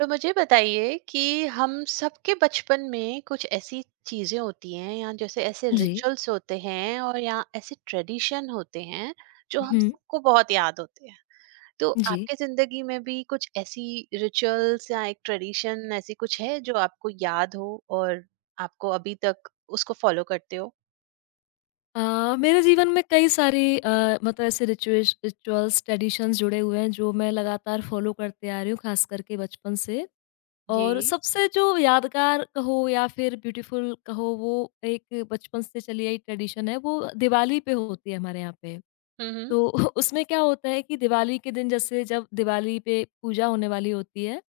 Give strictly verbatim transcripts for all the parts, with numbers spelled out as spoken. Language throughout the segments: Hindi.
तो मुझे बताइए कि हम सबके बचपन में कुछ ऐसी चीजें होती हैं या जैसे ऐसे जी। रिचुअल्स होते हैं और या ऐसे ट्रेडिशन होते हैं जो हम हुँ। सबको बहुत याद होते हैं। तो जी। आपके जिंदगी में भी कुछ ऐसी रिचुअल्स या एक ट्रेडिशन ऐसी कुछ है जो आपको याद हो और आपको अभी तक उसको फॉलो करते हो। अ, मेरे जीवन में कई सारे अ, मतलब ऐसे रिचुएश रिचुअल्स, ट्रेडिशंस जुड़े हुए हैं जो मैं लगातार फॉलो करते आ रही हूँ, ख़ास करके बचपन से। जी। और सबसे जो यादगार कहो या फिर ब्यूटीफुल कहो, वो एक बचपन से चली आई ट्रेडिशन है, वो दिवाली पे होती है हमारे यहाँ पे। हम्म। तो उसमें क्या होता है कि दिवाली के दिन, जैसे जब दिवाली पे पूजा होने वाली होती है,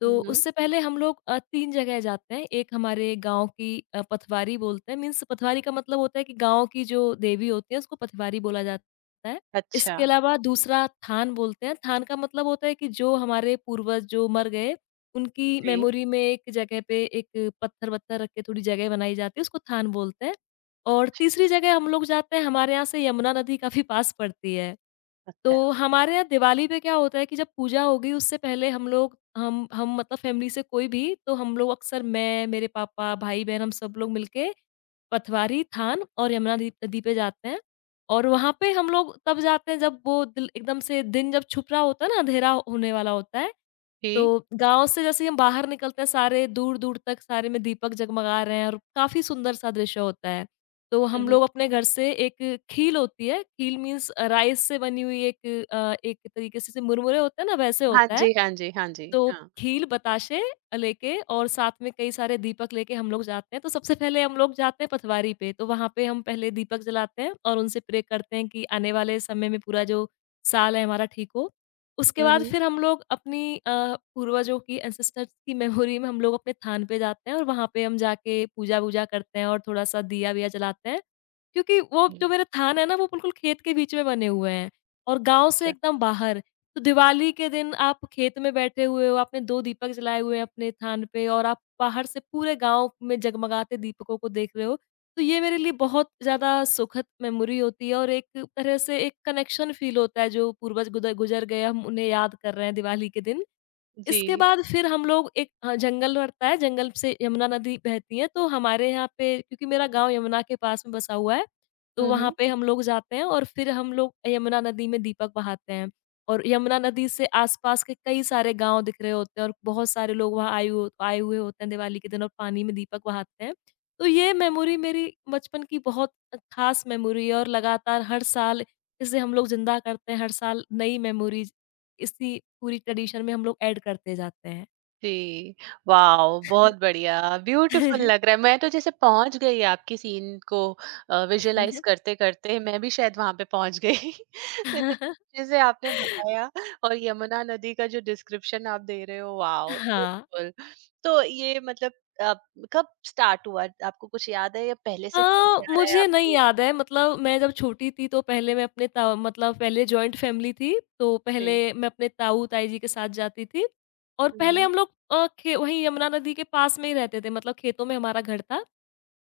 तो हम्म। उससे पहले हम लोग अ, तीन जगह जाते हैं। एक हमारे गाँव की अ, पथवारी बोलते हैं, मीन्स पथवारी का मतलब होता है कि गाँव की जो देवी होती है उसको पथवारी बोला जाता है। अच्छा। इसके अलावा दूसरा थान बोलते हैं। थान का मतलब होता है कि जो हमारे पूर्वज जो मर गए, उनकी जी। मेमोरी में एक जगह पे एक पत्थर-वत्थर रख के थोड़ी जगह बनाई जाती है, उसको थान बोलते हैं। और तीसरी जगह हम लोग जाते हैं, हमारे यहाँ से यमुना नदी काफ़ी पास पड़ती है। तो अच्छा। हमारे यहाँ दिवाली पे क्या होता है कि जब पूजा होगी उससे पहले हम लोग, हम हम मतलब फैमिली से कोई भी, तो हम लोग अक्सर मैं, मेरे पापा, भाई-बहन, हम सब लोग मिलके पटवारी, थान और यमुना दी नदी पे जाते हैं। और वहाँ पे हम लोग तब जाते हैं जब वो दिल एकदम से दिन जब छुप रहा होता है ना, अँधेरा होने वाला होता है। जी। तो गाँव से जैसे ही हम बाहर निकलते हैं, सारे दूर-दूर तक सारे में दीपक जगमगा रहे हैं और काफ़ी सुंदर-सा दृश्य होता है। तो हम हम्म। लोग अपने घर से एक खील होती है, खील मीन्स राइस से बनी हुई एक अ, एक तरीके से जैसे मुरमुरे होते हैं ना वैसे हाँ होता है। जी, हाँ जी, हाँ जी, तो हाँ। खील, बताशे अ, लेके और साथ में कई सारे दीपक लेके हम लोग जाते हैं। तो सबसे पहले हम लोग जाते हैं पटवारी पे, तो वहाँ पे हम पहले दीपक जलाते हैं और उनसे प्रे करते हैं कि आने वाले समय में पूरा जो साल है हमारा ठीक हो। उसके बाद हम्म। फिर हम लोग अपनी अ, पूर्वजों की एंसेस्टर्स की मेमोरी में हम लोग अपने थान पे जाते हैं और वहाँ पे हम जाके पूजा-वूजा करते हैं और थोड़ा-सा दिया-विया जलाते हैं। क्योंकि वो जो जी। मेरा थान है ना, वो बिल्कुल खेत के बीच में बने हुए हैं और गाँव से अच्छा। एकदम बाहर। तो दिवाली के दिन आप खेत में बैठे हुए हो, आपने दो दीपक जलाए हुए हैं अपने थान पे और आप बाहर से पूरे गाँव में जगमगाते दीपकों को देख रहे हो, तो ये मेरे लिए बहुत ज़्यादा सुखद मेमोरी होती है और एक तरह से एक कनेक्शन फ़ील होता है, जो पूर्वज गुदर गुज़र गए हम उन्हें याद कर रहे हैं दिवाली के दिन। इसके जी। बाद फिर हम लोग एक हाँ, जंगल पड़ता है, जंगल से यमुना नदी बहती है, तो हमारे यहाँ पे क्योंकि मेरा गाँव यमुना के पास में बसा हुआ है, तो वहाँ हम्म। पे हम लोग जाते हैं और फिर हम लोग यमुना नदी में दीपक बहाते हैं। और यमुना नदी से आस-पास के कई सारे गाँव दिख रहे होते हैं और बहुत सारे लोग वहाँ आए हु आए हुए होते हैं दिवाली के दिन और पानी में दीपक बहाते हैं। तो ये मेमोरी मेरी बचपन की बहुत अ, ख़ास मेमोरी है और लगातार हर साल इसे हम लोग ज़िंदा करते हैं, हर साल नई मेमोरीज़ इसी पूरी ट्रेडिशन में हम लोग ऐड करते जाते हैं। जी। वाओ, बहुत बढ़िया। ब्यूटीफुल लग रहा है, मैं तो जैसे पहुंच गई आपकी सीन को विजुअलाइज करते करते, मैं भी शायद वहां पे पहुंच गई। तो इतने अच्छे से आपने बताया, और यमुना नदी का जो डिस्क्रिप्शन आप दे रहे हो, वाओ हाँ। ब्यूटीफुल। तो ये मतलब आप, कब स्टार्ट हुआ? आपको कुछ याद है या पहले अ, से चलते आ रहा है मुझे नहीं आपके? याद है, मतलब मैं जब छोटी थी तो पहले मैं अपने ता मतलब पहले जॉइंट फैमिली थी, तो पहले जी। मैं अपने ताऊ-ताई जी के साथ जाती थी और पहले हम्म। हम लोग अ, खे वहीं यमुना नदी के पास में ही रहते थे, मतलब खेतों में हमारा घर था।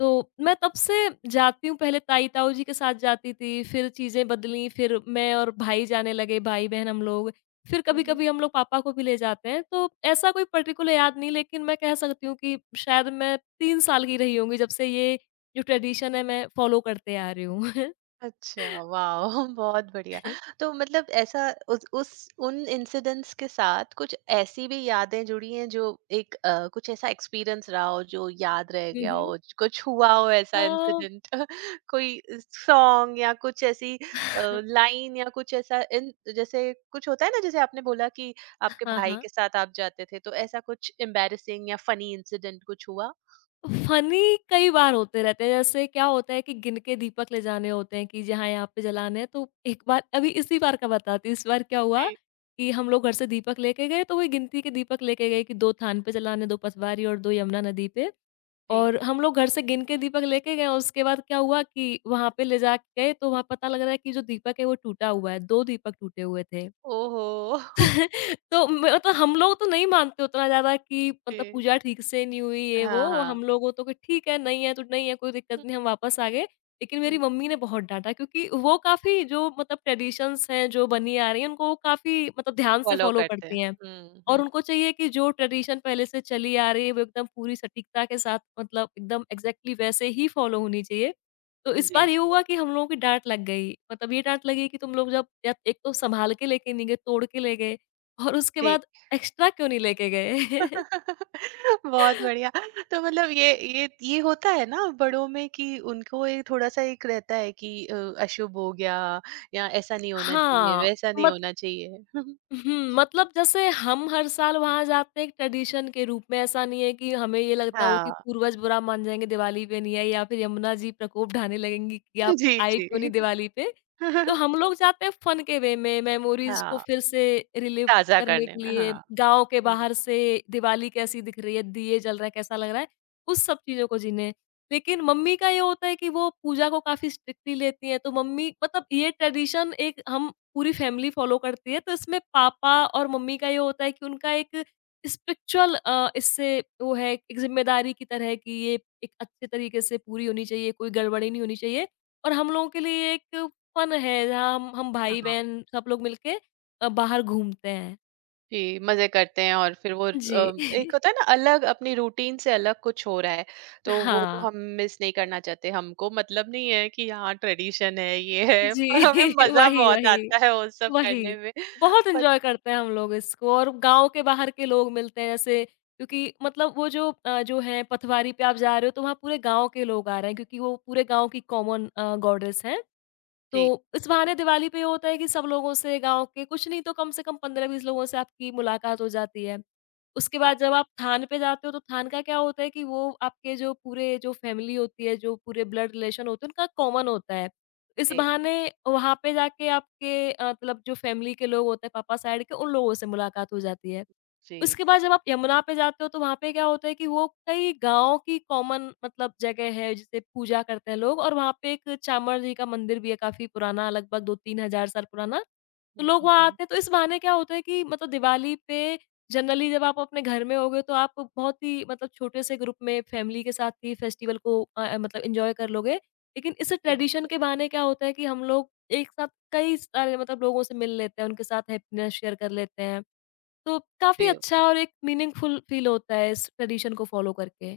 तो मैं तब से जाती हूँ, पहले ताई-ताऊ जी के साथ जाती थी, फिर चीज़ें बदलीं, फिर मैं और भाई जाने लगे, भाई-बहन हम लोग। फिर हम्म। कभी-कभी हम लोग पापा को भी ले जाते हैं, तो ऐसा कोई पर्टिकुलर याद नहीं, लेकिन मैं कह सकती हूँ कि शायद मैं तीन साल की रही होंगी जब से ये जो ट्रेडिशन है मैं फॉलो करते आ रही हूँ। अच्छा, वाओ! बहुत बढ़िया। तो मतलब ऐसा उस उस उन इंसिडेंट्स के साथ कुछ ऐसी भी यादें जुड़ी हैं, जो एक अ, कुछ ऐसा एक्सपीरियंस रहा हो जो याद रह हुँ, गया हुँ। हो, ज- कुछ हुआ हो अ, ऐसा इंसिडेंट, कोई सॉन्ग या कुछ ऐसी अ, लाइन या कुछ ऐसा इन, जैसे कुछ होता है ना, जैसे आपने बोला कि आपके हाँ, भाई हाँ। के साथ आप जाते थे, तो ऐसा कुछ एम्बैरेसिंग या फनी इंसिडेंट कुछ हुआ? फ़नी कई बार होते रहते हैं, जैसे क्या होता है कि गिन के दीपक ले जाने होते हैं कि जहाँ यहाँ पे जलाने हैं, तो एक बार, अभी इसी बार का बताती हूँ, इस बार क्या हुआ जी। कि हम लोग घर से दीपक लेके गए, तो वही गिनती के दीपक लेके गए कि दो थान पे जलाने, दो पटवारी और दो यमुना नदी पे, जी। और हम लोग घर से गिन के दीपक लेके गए और उसके बाद क्या हुआ कि वहाँ पे ले जा के गए, तो वहाँ पता लग रहा है कि जो दीपक है, वो टूटा हुआ है, दो दीपक टूटे हुए थे। ओहो! तो म मतलब हम लोग तो नहीं मानते उतना ज़्यादा कि मतलब जी। पूजा ठीक से नहीं हुई ये हाँ, वो, हाँ। हम लोगों तो कि ठीक है, नहीं है तो नहीं है, कोई दिक्कत नहीं, हम वापस आ गए। लेकिन हुँ। मेरी मम्मी ने बहुत डाँटा क्योंकि वो काफ़ी जो मतलब ट्रेडिशंस हैं, जो बनी आ रही हैं, उनको वो काफ़ी मतलब ध्यान से फ़ॉलो फॉलो करते करती हैं। हैं। हुँ, और हुँ। उनको चाहिए कि जो ट्रेडिशन पहले से चली आ रही है, वो एकदम पूरी सटीकता के साथ, मतलब एकदम एग्ज़ैक्टली वैसे ही फॉलो होनी चाहिए। तो इस बार जी, ये हुआ कि हम लोगों की डाँट लग गई। मतलब ये डाँट लगी कि तुम लोग जब या एक तो सँभाल के लेके नहीं गए, तोड़ के ले गए। और उसके ठीक। बाद एक्स्ट्रा क्यों नहीं लेके गए? बहुत बढ़िया। तो मतलब ये ये ये होता है ना बड़ों में, कि उनको ये थोड़ा-सा एक रहता है कि अ, अशुभ हो गया या ऐसा नहीं होना चाहिए, हाँ, वैसा नहीं मत होना चाहिए। हुँ, मतलब जैसे हम हर साल वहाँ जाते हैं एक ट्रेडिशन के रूप में, ऐसा नहीं है कि हमें ये लगता हो कि हाँ। पूर्वज बुरा मान जाएँगे दिवाली पे नहीं आए, या फिर यमुना जी प्रकोप ढाने लगेंगी कि आप जी, आए क्यों नहीं जी। दिवाली पे। तो हम लोग जाते हैं फन के वे में, मेमोरीज़ को हाँ, फिर से रिलीव ताज़ा करने करने के में। लिए, हाँ। गाँव के हुँ, बाहर से दिवाली कैसी दिख रही है, दिए जल रहे हैं, कैसा लग रहा है, उस सब चीज़ों को जीने। लेकिन मम्मी का ये होता है कि वो पूजा को काफ़ी स्ट्रिक्टली लेती हैं, तो मम्मी, मतलब ये ट्रेडिशन एक हम पूरी फैमिली फ़ॉलो करती है, तो इसमें पापा और मम्मी का ये होता है कि उनका एक स्पिरिचुअल अ, इससे वो है, एक ज़िम्मेदारी की तरह कि ये एक अच्छे तरीके से पूरी होनी चाहिए, कोई गड़बड़ी नहीं होनी चाहिए, और हम लोगों के लिए एक फन है, जहाँ हम हम हाँ। भाई-बहन सब लोग मिलके अ, बाहर घूमते हैं। जी, मज़े करते हैं और फिर वो जी। अ, एक होता है ना, अलग अपनी रूटीन से अलग कुछ हो रहा है, तो वो तो हाँ। हम मिस नहीं करना चाहते। हमको मतलब नहीं है कि हाँ ट्रेडिशन है, ये है, जी, पर हमें मज़ा वही, बहुत वही। आता है वो सब वही, करने में। बहुत पर एन्जॉय करते हैं हम लोग इसको, और गाँव के बाहर के लोग मिलते हैं, जैसे क्योंकि मतलब वो जो अ, जो है, पटवारी पे आप जा रहे हो तो वहाँ पूरे गाँव के लोग आ रहे हैं क्योंकि वो पूरे गाँव की कॉमन अ, गॉडेस हैं। जी, तो इस बहाने दिवाली पे ये होता है कि सब लोगों से, गाँव के कुछ नहीं तो कम से कम पंद्रह बीस लोगों से आपकी मुलाकात हो जाती है। उसके हाँ, बाद जब आप थान पे जाते हो तो थान का क्या होता है कि वो आपके जो पूरे जो फैमिली होती है, जो पूरे ब्लड रिलेशन होते हैं, उनका कॉमन होता है। इस जी, बहाने वहाँ पे जाके, आपके अ, मतलब जो फैमिली के लोग होते हैं पापा साइड के, उन लोगों से मुलाकात हो जाती है। जी। उसके बाद जब आप यमुना पे जाते हो तो वहाँ पे क्या होता है कि वो कई गाँव की कॉमन मतलब जगह है जिसे पूजा करते हैं लोग, और वहाँ पे एक चामर जी का मंदिर भी है, काफ़ी पुराना, लगभग दो तीन हज़ार साल पुराना। तो हुँ, लोग वहाँ हुँ, आते हैं, तो इस बहाने क्या होता है कि मतलब दिवाली पे जनरली जब आप अपने घर में होगे तो आप बहुत ही मतलब छोटे से ग्रुप में फैमिली के साथ ही फेस्टिवल को अ अ, मतलब एन्जॉय कर लोगे। लेकिन इस ट्रेडिशन के बहाने क्या होता है कि हम लोग एक साथ कई सारे मतलब लोगों से मिल लेते हैं, उनके साथ हैप्पीनेस शेयर कर लेते हैं। तो काफ़ी हुँ। अच्छा और एक मीनिंगफुल फ़ील होता है इस ट्रेडिशन को फ़ॉलो करके।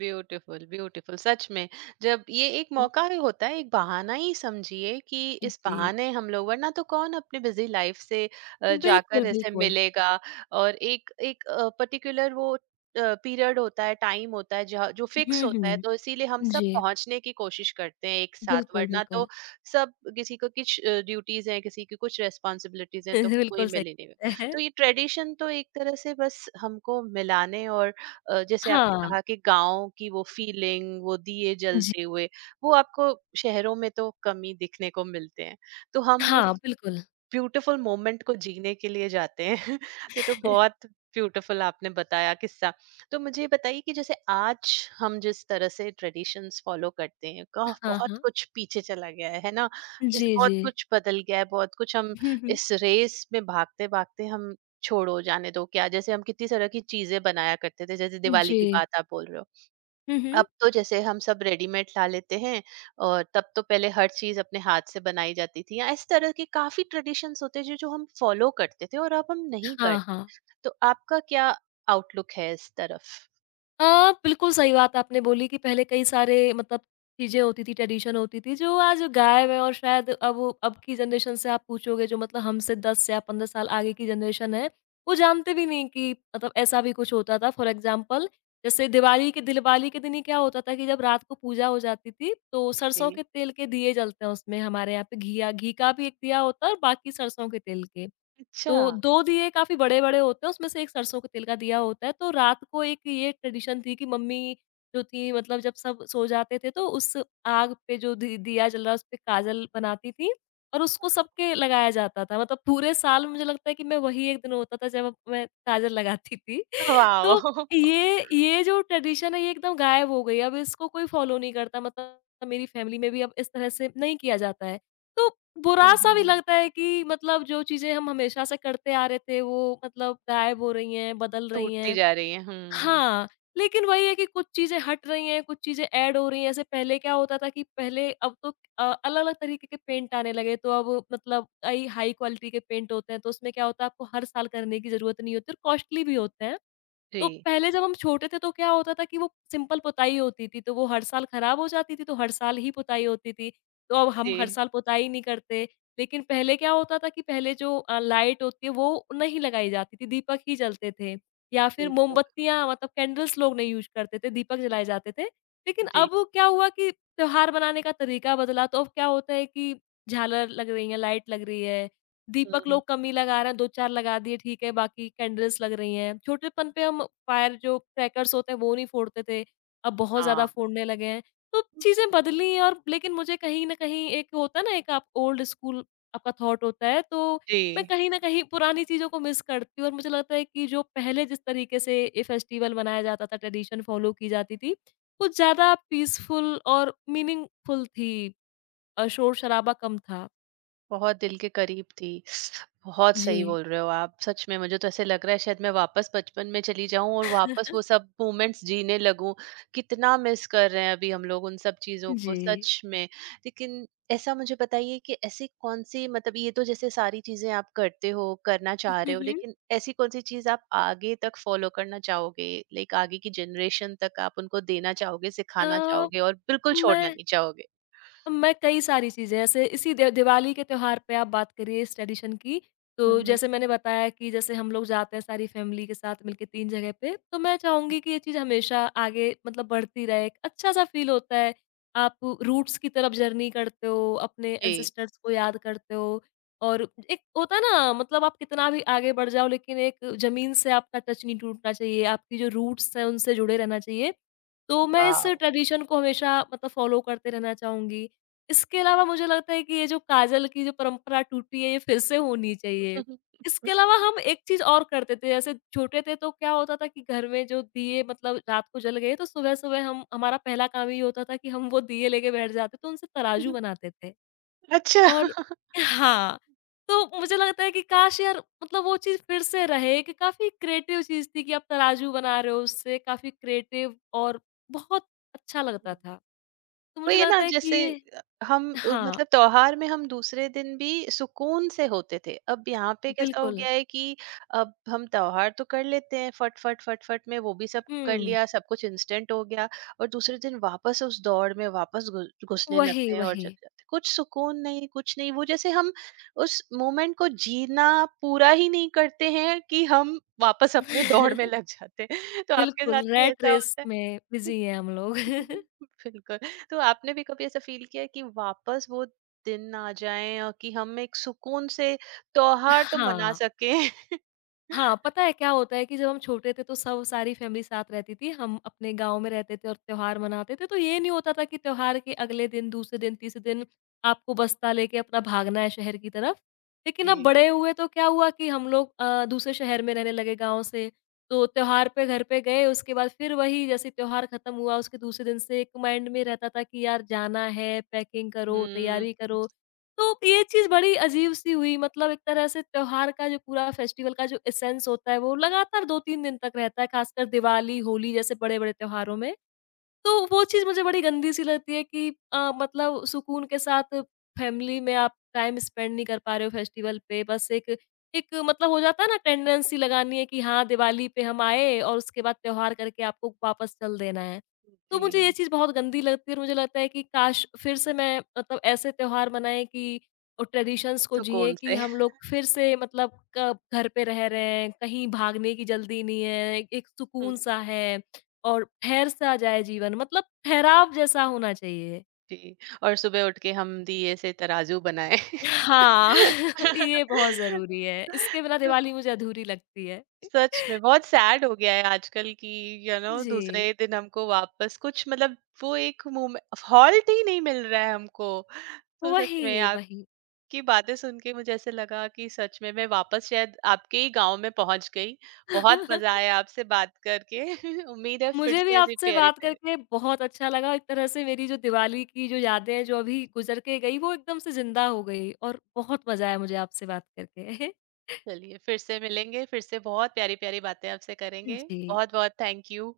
ब्यूटीफुल, ब्यूटीफुल सच में। जब ये एक हुँ, मौका ही होता है, एक बहाना ही समझिए, कि इस जी। बहाने हम लोग, वरना तो कौन अपने बिजी लाइफ से अ, बिल्कुल, जाकर ऐसे बिल्कुल। मिलेगा। और एक एक पर्टिकुलर वो पीरियड होता है, टाइम होता है जहाँ- जो फिक्स हुँ, होता है, हुँ। तो इसीलिए हम सब जी। पहुंचने की कोशिश करते हैं एक साथ, बिल्कुल, वरना बिल्कुल। तो सब किसी को कुछ ड्यूटीज हैं, किसी की कुछ रेस्पॉन्सिबिलिटीज हैं, तो कोई बिल्कुल मिल ही नहीं। सही है। तो ये ट्रेडिशन तो एक तरह से बस हमको मिलाने और अ, जैसे आपने हाँ, कहा कि गाँव की वो फीलिंग, वो दिए जी। जलते हुए, वो आपको शहरों में तो कम ही दिखने को मिलते हैं। तो हम हाँ, उस बिल्कुल। ब्यूटीफुल मोमेंट को जीने के लिए जाते हैं। तो ये तो बहुत ब्यूटीफुल आपने बताया किस्सा। तो मुझे ये बताइए कि जैसे आज हम जिस तरह से ट्रेडिशंस फॉलो करते हैं, का हाँ, बहुत हाँ। कुछ पीछे चला गया है है ना? जैसे जी, बहुत जी। कुछ बदल गया है, बहुत कुछ हम हुँ, हुँ। इस रेस में भागते भागते हम छोड़ो जाने दो क्या, जैसे हम कितनी तरह की चीजें बनाया करते थे, जैसे दिवाली जी। की बात आप बोल रहे हो। हुँ, हुँ। अब तो जैसे हम सब रेडीमेड ला लेते हैं, और तब तो पहले हर चीज अपने हाथ से बनाई जाती थी, या इस तरह के काफी ट्रेडिशंस होते जो जो हम फॉलो करते थे और अब हम नहीं हाँ, करते। हाँ। तो आपका क्या आउटलुक है इस तरफ? अ, बिल्कुल सही बात आपने बोली कि पहले कई सारे मतलब चीज़ें होती थी, ट्रेडिशन होती थी जो आज गायब है, और शायद अब वो- अब की जनरेशन से आप पूछोगे, जो मतलब हमसे दस या पंद्रह साल आगे की जनरेशन है, वो जानते भी नहीं कि मतलब ऐसा भी कुछ होता था। फॉर एग्ज़ाम्पल, जैसे दिवाली के दिलवाली के दिन ही क्या होता था कि जब रात को पूजा हो जाती थी, तो सरसों जी। के तेल के दिए जलते हैं, उसमें हमारे यहाँ पे घिया घी का भी एक दिया होता है और बाकी सरसों के तेल के। अच्छा। तो दो दिए काफ़ी बड़े-बड़े होते हैं, उसमें से एक सरसों के तेल का दिया होता है, तो रात को एक ये ट्रेडिशन थी कि मम्मी जो थी मतलब जब सब सो जाते थे, तो उस आग पे जो दी दिया जल रहा है, उसपे काजल बनाती थीं और उसको सबके लगाया जाता था। मतलब पूरे साल में मुझे लगता है कि मैं वही एक दिन होता था जब मैं काजल लगाती थी। वाओ। तो ये ये जो ट्रेडिशन है ये एकदम गायब हो गई है, अब इसको कोई फ़ॉलो नहीं करता मतलब मेरी फ़ैमिली में भी अब इस तरह से नहीं किया जाता है। तो हम्म, बुरा-सा भी हम्म, हम्म, लगता है कि मतलब जो चीज़ें हम हमेशा से करते आ रहे थे वो मतलब गायब हो रही हैं, बदल रही टूटती हैं। जा रही है, हम्म। हाँ, लेकिन वही है कि कुछ चीज़ें हट रही हैं, कुछ चीज़ें ऐड हो रही हैं। ऐसे पहले क्या होता था कि पहले अब तो अ, अलग-अलग तरीके के पेंट आने लगे, तो अब मतलब कई हाई क्वालिटी के पेंट होते हैं, तो उसमें क्या होता है आपको हर साल करने की ज़रूरत नहीं होती और कॉस्टली भी होते हैं। तो जी, पहले जब हम छोटे थे तो क्या होता था कि वो सिंपल पुताई होती थी, तो वो हर साल खराब हो जाती थी, तो हर साल ही पुताई होती थी। तो अब हम हर जी। साल पुताई नहीं करते। लेकिन पहले क्या होता था कि पहले जो अ, लाइट होती है वो नहीं लगाई जाती थी, दीपक ही जलते थे या फिर बिल्कुल। मोमबत्तियाँ मतलब कैंडल्स लोग नहीं यूज़ करते थे, दीपक जलाए जाते थे। लेकिन जी। अब क्या हुआ कि त्योहार मनाने का तरीका बदला, तो अब क्या होता है कि झालर लग रही है, लाइट लग रही है, हम्म, दीपक हम्म, लोग कम ही लगा रहे हैं, दो चार लगा दिए ठीक है, बाकी कैंडल्स लग रही हैं। छोटेपन पे हम फायर जो क्रैकर्स होते हैं वो नहीं फोड़ते थे, अब बहुत ज़्यादा हाँ फोड़ने लगे हैं। तो चीज़ें बदली हैं, और लेकिन मुझे कहीं न कहीं एक होता है ना, एक आप ओल्ड स्कूल आपका थॉट होता है, तो जी। मैं कहीं न कहीं पुरानी चीज़ों को मिस करती हूँ, और मुझे लगता है कि जो पहले जिस तरीके से ये फेस्टिवल मनाया जाता था, ट्रेडिशन फॉलो की जाती थी, कुछ ज़्यादा पीसफुल और मीनिंगफुल थी। अ, शोर-शराबा कम था। बहुत दिल के करीब थी। बहुत सही जी। बोल रहे हो आप। सच में मुझे तो ऐसे लग रहा है, शायद मैं वापस बचपन में चली जाऊँ और वापस वो सब मोमेंट्स जीने लगूँ। कितना मिस कर रहे हैं अभी हम लोग उन सब चीज़ों को, जी। सच में। लेकिन ऐसा मुझे बताइए कि ऐसी कौन-सी, मतलब ये तो जैसे सारी चीज़ें आप करते हो, करना चाह हुँ, रहे हो, हुँ। लेकिन ऐसी कौन-सी चीज़ आप आगे तक फ़ॉलो करना चाहोगे? लाइक आगे की जनरेशन तक आप उनको देना चाहोगे, सिखाना तो चाहोगे और बिल्कुल छोड़ना मैं नहीं चाहोगे? अब मैं कई सारी चीज़ें, ऐसे इसी दि दिवाली के त्योहार पे आप बात करिए इस ट्रेडिशन की, हुँ, तो हुँ। जैसे मैंने बताया कि जैसे हम लोग जाते हैं सारी फैमिली के साथ मिलके तीन जगह पे, तो मैं चाहूँगी कि ये चीज़ हमेशा आगे मतलब बढ़ती रहे। एक अच्छा-सा फ़ील होता है, आप रूट्स की तरफ जर्नी करते हो, अपने जी, एंसेस्टर्स को याद करते हो। और एक होता है ना, मतलब आप कितना भी आगे बढ़ जाओ, लेकिन एक ज़मीन से आपका टच नहीं टूटना चाहिए, आपकी जो रूट्स हैं उनसे जुड़े रहना चाहिए। तो मैं इस वॉव! ट्रेडिशन को हमेशा मतलब फ़ॉलो करते रहना चाहूँगी। इसके अलावा मुझे लगता है कि ये जो काजल की जो परंपरा टूटी है, ये फिर से होनी चाहिए। इसके अलावा हम एक चीज़ और करते थे, जैसे छोटे थे तो क्या होता था कि घर में जो दिए मतलब रात को जल गए, तो सुबह-सुबह हम हमारा पहला काम ये होता था कि हम वो दिए लेके बैठ जाते तो उनसे तराजू बनाते थे। अच्छा। और हाँ, तो मुझे लगता है कि काश यार मतलब वो चीज़ फिर से रहे। कि काफ़ी क्रिएटिव चीज़ थी कि आप तराजू बना रहे हो उससे, काफ़ी क्रिएटिव और बहुत अच्छा लगता था। तो तो मुझे ये ना लगता है कि जैसे ये। अ, हम अ, हाँ। मतलब त्योहार में हम दूसरे दिन भी सुकून से होते थे, अब यहाँ पे कैसा हो बिल्कुल, गया है कि अब हम त्योहार तो कर लेते हैं फट फट फट फट में, वो भी सब कर हुँ। लिया, सब कुछ इंस्टेंट हो गया, और दूसरे दिन वापस उस दौड़ में वापस घुस- घुसने वही, लगते हैं और चले वही। जाते हैं। कुछ सुकून नहीं, कुछ नहीं, वो जैसे हम उस मोमेंट को जीना पूरा ही नहीं करते हैं, कि हम वापस अपने दौड़ में लग जाते हैं। तो आपके बिल्कुल, साथ भी रैट ऐसा रेस होता है? में बिज़ी हैं हम लोग। बिल्कुल। तो आपने भी कभी ऐसा फील किया है कि वापस वो दिन आ जाएँ, और कि हम एक सुकून से त्योहार तो मना हाँ। सकें? हाँ, पता है क्या होता है कि जब हम छोटे थे तो सब सारी फैमिली साथ रहती थी, हम अपने गाँव में रहते थे और त्योहार मनाते थे, तो ये नहीं होता था कि त्योहार के अगले दिन, दूसरे दिन, तीसरे दिन आपको बस्ता लेके अपना भागना है शहर की तरफ। लेकिन अब जी। बड़े हुए तो क्या हुआ कि हम लोग अ, दूसरे शहर में रहने लगे गाँव से, तो त्योहार पे घर पे गए, उसके बाद फिर वही जैसे त्योहार खत्म हुआ उसके दूसरे दिन से एक माइंड में रहता था कि यार जाना है, पैकिंग करो, हुँ, तैयारी करो। तो ये चीज़ बड़ी अजीब-सी हुई, मतलब एक तरह से त्योहार का जो पूरा फेस्टिवल का जो एसेंस होता है वो लगातार दो तीन दिन तक रहता है, खासकर दिवाली, होली जैसे बड़े-बड़े त्योहारों में। तो वो चीज़ मुझे बड़ी गंदी-सी लगती है कि अ, मतलब सुकून के साथ फैमिली में आप टाइम स्पेंड नहीं कर पा रहे हो फेस्टिवल पे। बस एक एक मतलब हो जाता है ना, टेंडेंसी लगानी है कि हाँ, दिवाली पे हम आए, और उसके बाद त्योहार करके आपको वापस चल देना है। तो मुझे ये जी। चीज़ बहुत गंदी लगती है, और मुझे लगता है कि काश फिर से मैं मतलब ऐसे त्योहार मनाएँ कि और ट्रेडिशंस को जिएँ, सुकून कि से। हम लोग फिर से मतलब क घर पे रह रहे हैं, कहीं भागने की जल्दी नहीं है, एक हुँ, सुकून-सा है। और ठहर-सा जाए जीवन, मतलब ठहराव जैसा होना चाहिए। जी। और सुबह उठ के हम दिए से तराजू बनाएँ। हाँ। तो ये बहुत ज़रूरी है। इसके बिना दिवाली मुझे अधूरी लगती है। सच में बहुत सैड हो गया है आजकल कि यू नो दूसरे जी, दिन हमको वापस कुछ, मतलब वो एक मोमे, हॉल्ट ही नहीं मिल रहा है हमको। तो सच में वही, आप वही। की बातें सुन के मुझे ऐसे लगा कि सच में मैं वापस शायद आपके ही गाँव में पहुँच गई। बहुत मज़ा आया आपसे बात करके। उम्मीद है फिर मुझे भी से ऐसी आपसे बात प्यारी-प्यारी। करके बहुत अच्छा लगा। एक तरह से मेरी जो दिवाली की जो यादें हैं, जो अभी गुज़र के गई, वो एकदम से ज़िंदा हो गई और बहुत मज़ा आया मुझे आपसे बात करके। चलिए, फिर से मिलेंगे, फिर से बहुत प्यारी-प्यारी बातें आपसे करेंगे। जी। बहुत-बहुत थैंक यू।